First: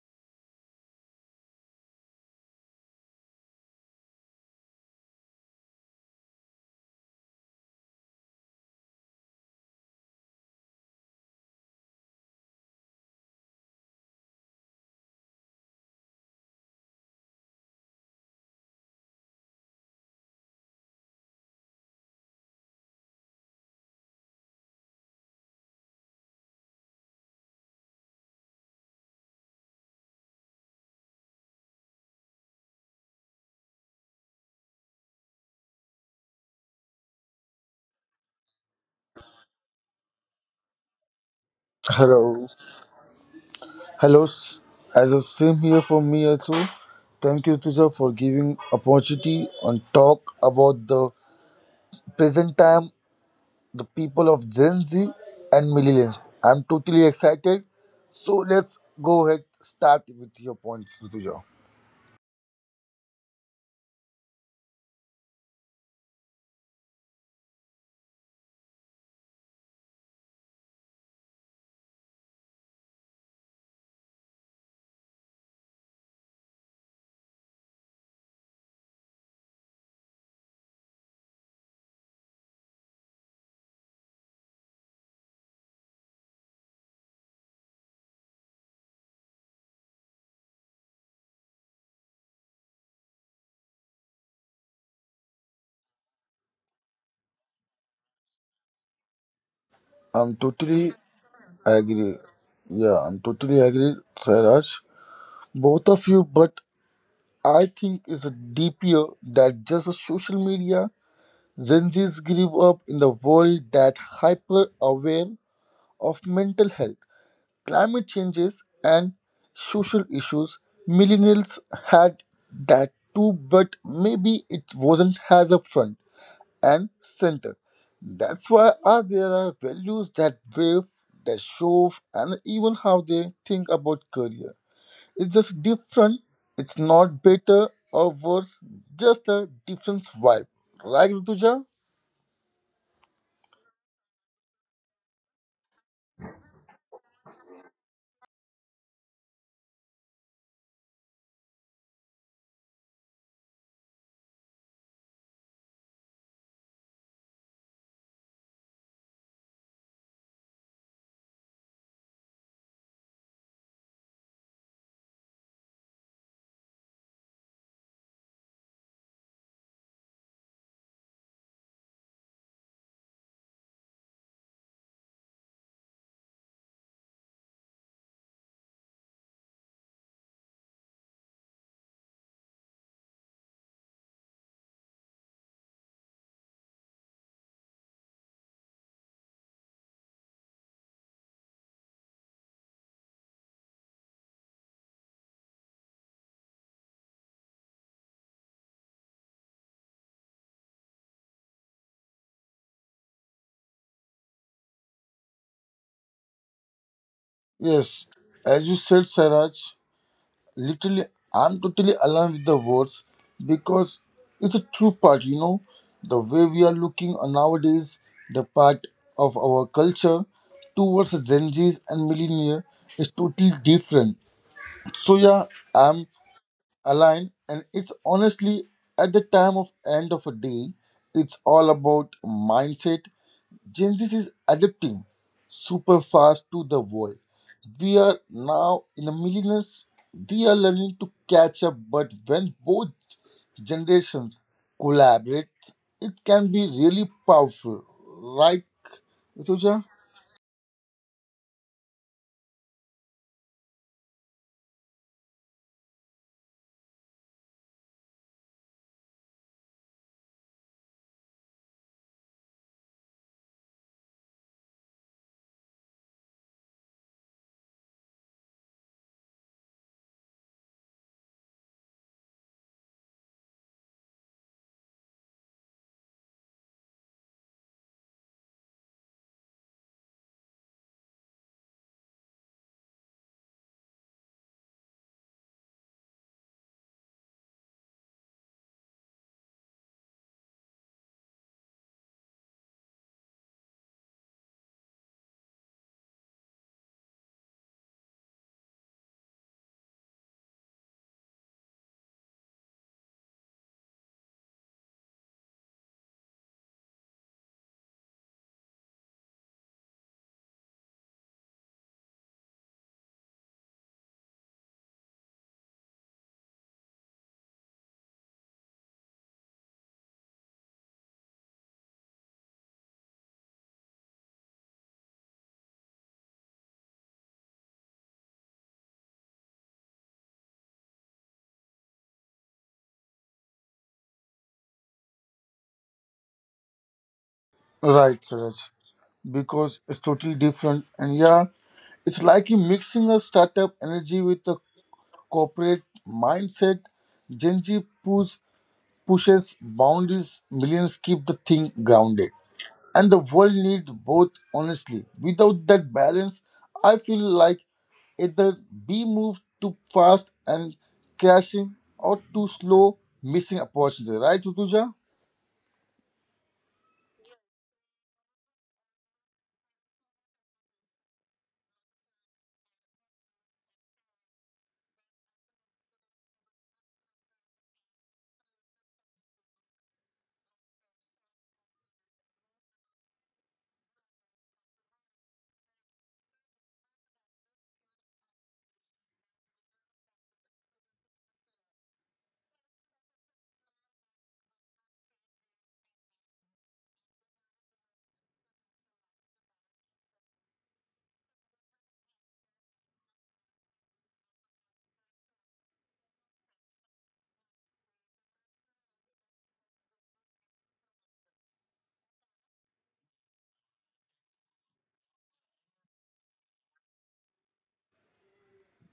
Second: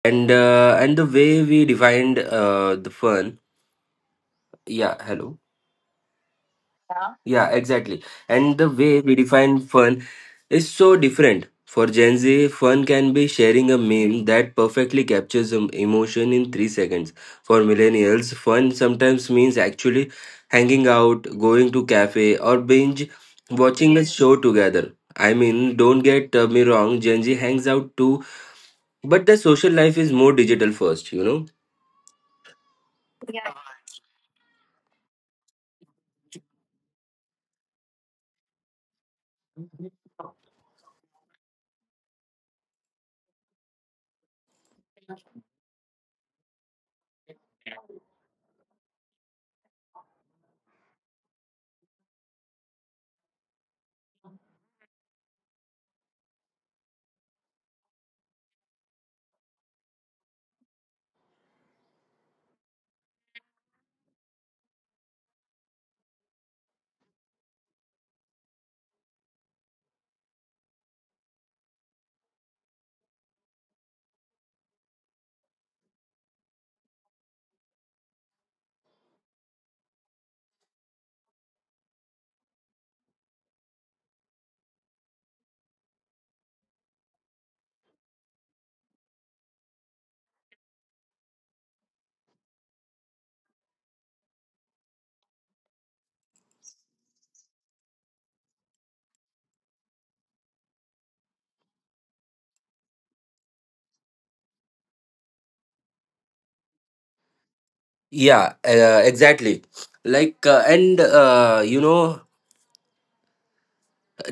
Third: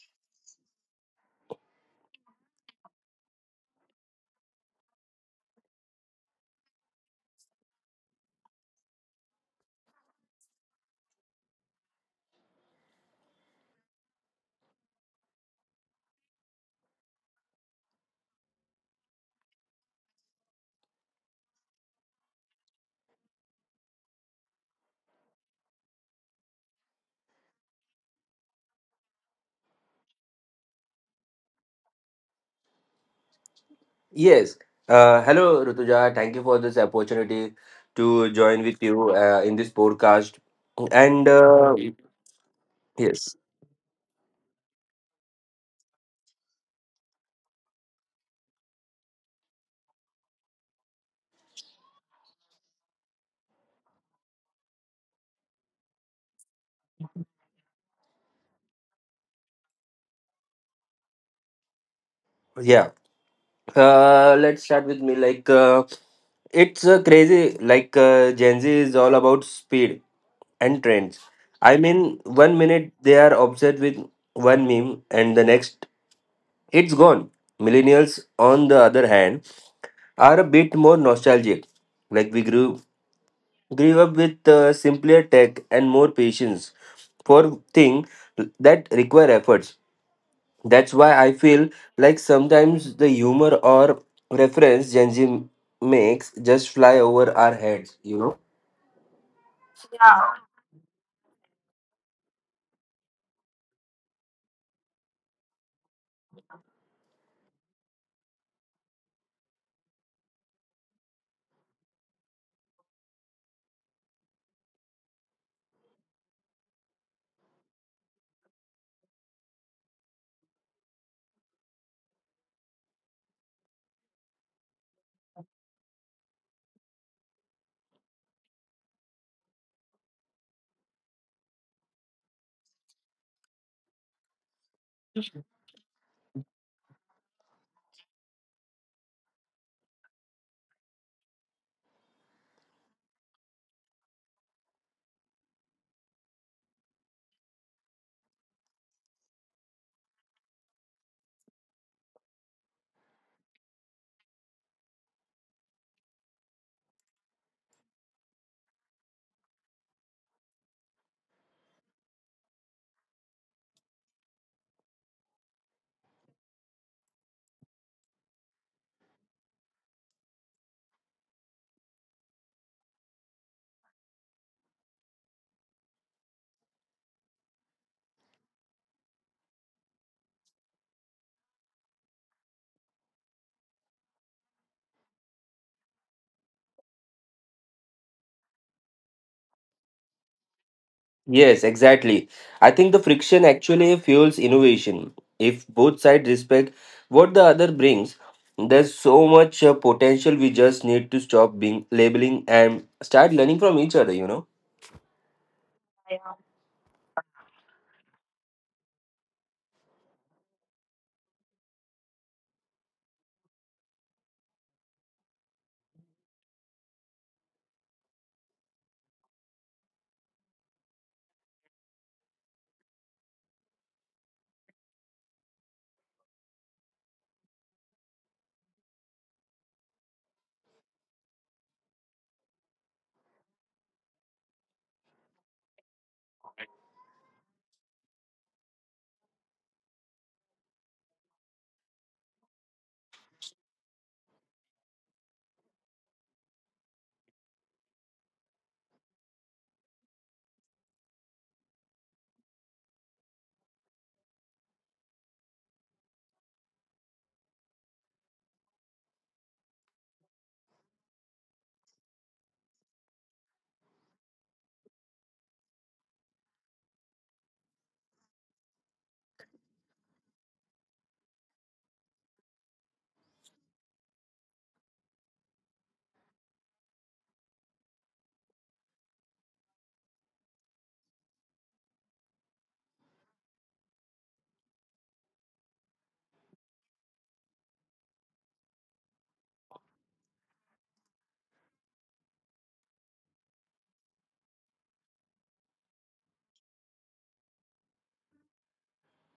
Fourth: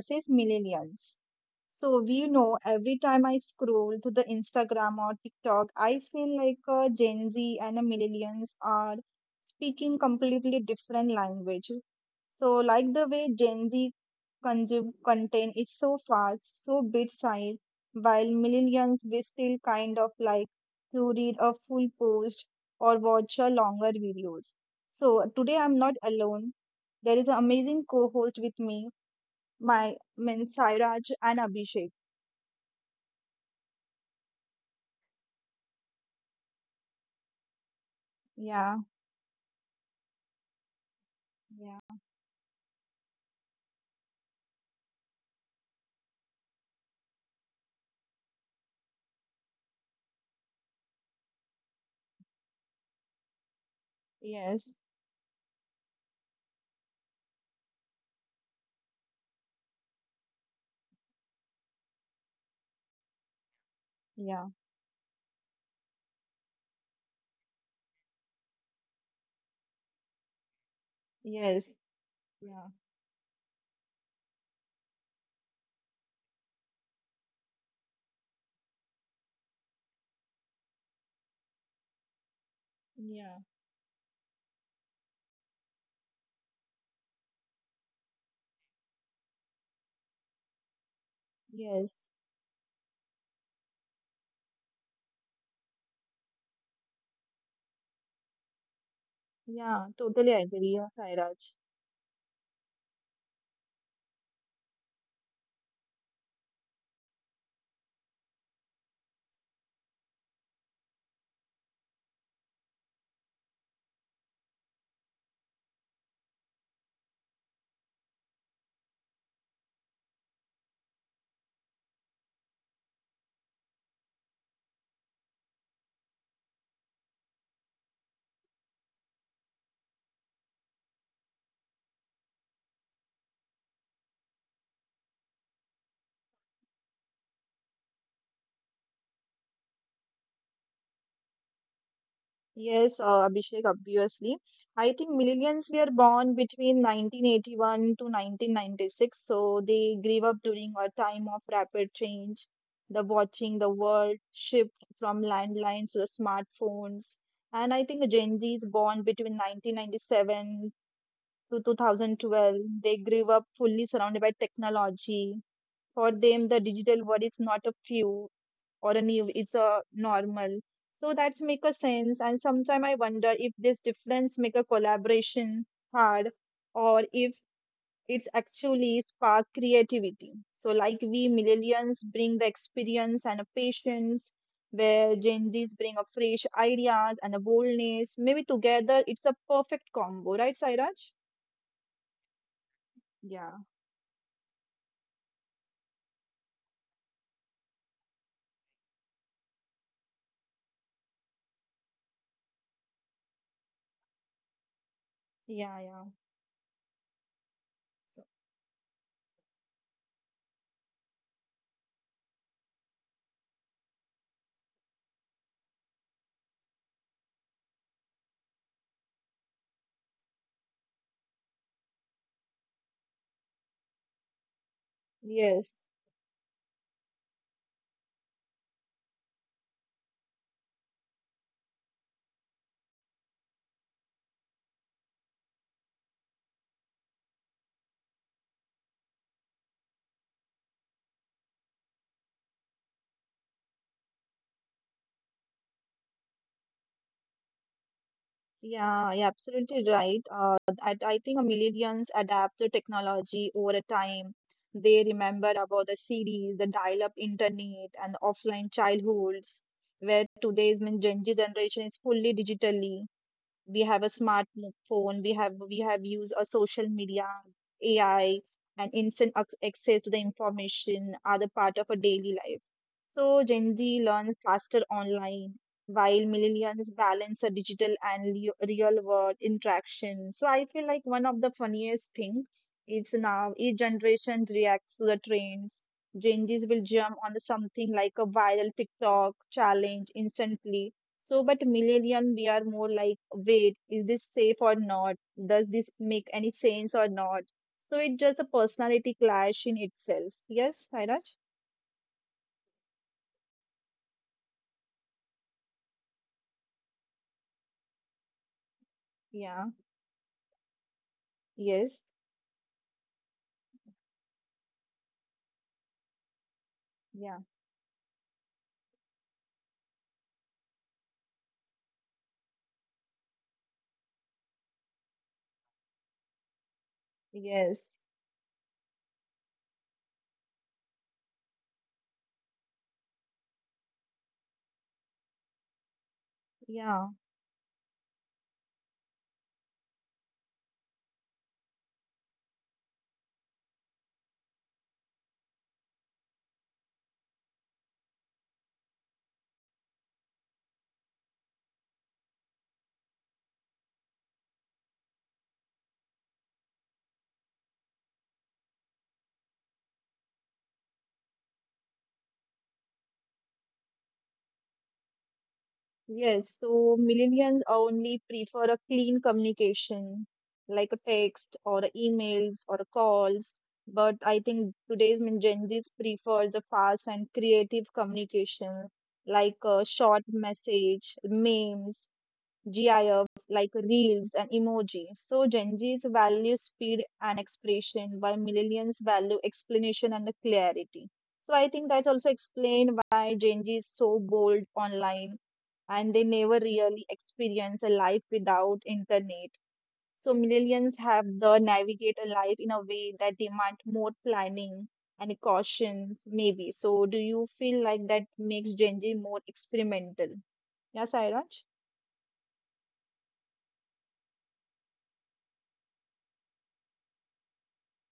versus millennials. So we know every time I scroll to the Instagram or TikTok, I feel like Gen Z and millennials are speaking completely different language. So like the way Gen Z consume content is so fast, so big size while millennials we still kind of like to read a full post or watch a longer videos. So today I'm not alone. There is an amazing co-host with me, my men Sairaj and Abhishek. Yes. Hello, Rutuja. Thank you for this opportunity to join with Yeah, you in this podcast. And yeah, Hello, yes, hello. As a same here for me also. Thank you, Tuja, for giving opportunity and talk about the present time, the people of Gen yes, Z and millennials. I'm totally excited. So let's go ahead, start with your points, Tuja. yeah. Uh, yeah, let's start with me. Like, it's crazy. Like, Gen Z is all about speed and trends. I yes, mean, one yeah, minute they are obsessed with one meme, and the next it's gone. Millennials, on the other hand, are a bit more nostalgic. Like, we grew yeah, grew up with simpler tech and more patience for things that require efforts. That's why I feel yes, like sometimes the humor or reference Gen Z makes just fly over our heads, you know? yeah. I'm Totally agree, totally yeah, Sairaj. agree. Yeah, I'm totally agree, Sairaj. Both of you, but I think it's a deeper that just a social media. Gen Zs grew up in a world that hyper aware of mental health, climate changes, and social issues. Millennials had that too, but maybe it wasn't as upfront and center. That's why are there are values that wave, that show, and even how they think about career. It's just different. It's not better or worse. Just a different vibe. Right, Rutuja? Yes, Abhishek, obviously. I think millennials were born between 1981 to 1996, so they grew up during a time of rapid change, the watching the world shift from landlines to the smartphones. And I think Gen Z is born between 1997 to 2012. They grew up fully surrounded by technology. For them, the digital world is not a few or a new, it's a normal. So that's make a sense. And sometimes I wonder if this difference make a collaboration hard or if it's actually spark creativity. So like we millennials bring the experience and a patience where Gen Z's bring a fresh ideas and a boldness. Maybe together it's a perfect combo, right, Sairaj? Yes, exactly. I think the friction Yeah, actually fuels innovation. If both sides respect what the other brings, there's so much potential. We just need to stop being labeling and start learning from each other, you know? yeah, yeah. Yes, as you So said, Saraj, literally, I'm totally aligned with the words because it's a true part, you know, the way we are looking on nowadays, the part of our culture towards the Gen Zs and millennial is totally different. So yeah, I'm yes. aligned, and it's honestly at the time of end of a day, it's all about mindset. Gen Z is adapting super fast to the world. We are now in the millennials. We are learning to catch up, but when both generations collaborate, it can be really powerful. Right, Suja? Yeah, you're absolutely right. I think millennials adapt the technology over a time. They remember about the CDs, the dial-up internet, and offline childhoods, where today's mean Gen Z generation is fully digitally. We have a smartphone. We have used a social media, AI, and instant access to the information are the part of a daily life. So Gen Z learns faster online while millennials balance a digital and real world interaction. So I feel like one of the funniest thing is now each generation reacts to the trends. Gen Zs will jump on something like a viral TikTok challenge instantly. So, but millennial, we are more like, wait, is this safe or not? Does this make any sense or not? So it's just a personality clash in itself. Yes, Sairaj? And the way we defined the fun yeah Hello. Yeah. Yeah, exactly, Yes. and the way we define fun is so different. For Gen Z, fun can be Yeah. sharing a meme that perfectly captures emotion in 3 seconds. For millennials, fun sometimes means actually hanging out, going to cafe, or binge watching a Yes. show together. I mean, don't get me wrong, Gen Z hangs out too, but the social life is more digital first, you know. Yeah. Right, Suraj. Because it's totally different, and yeah, it's like you mixing a startup energy with a corporate mindset. Gen Z pulls. Pushes boundaries, millions keep the thing grounded. And the world needs both, honestly. Without that balance, I feel like either we move too fast and crashing or too slow, missing opportunity. Right, Utuja? Yes, so millennials only prefer a clean communication like a text or a emails or a calls. But I think today's Gen Zs prefers a fast and creative communication like a short message, memes, GIF like reels and emoji. So Gen Z's value speed and expression, while millennials value explanation and the clarity. So I think that's also explained why Gen Z is so bold online and they never really experience a life without internet. So millennials have the navigate a life in a way that demand more planning and caution, maybe. So do you feel like that makes Gen Z more experimental? Yes, Airaj? Yeah, exactly. Like, and you know,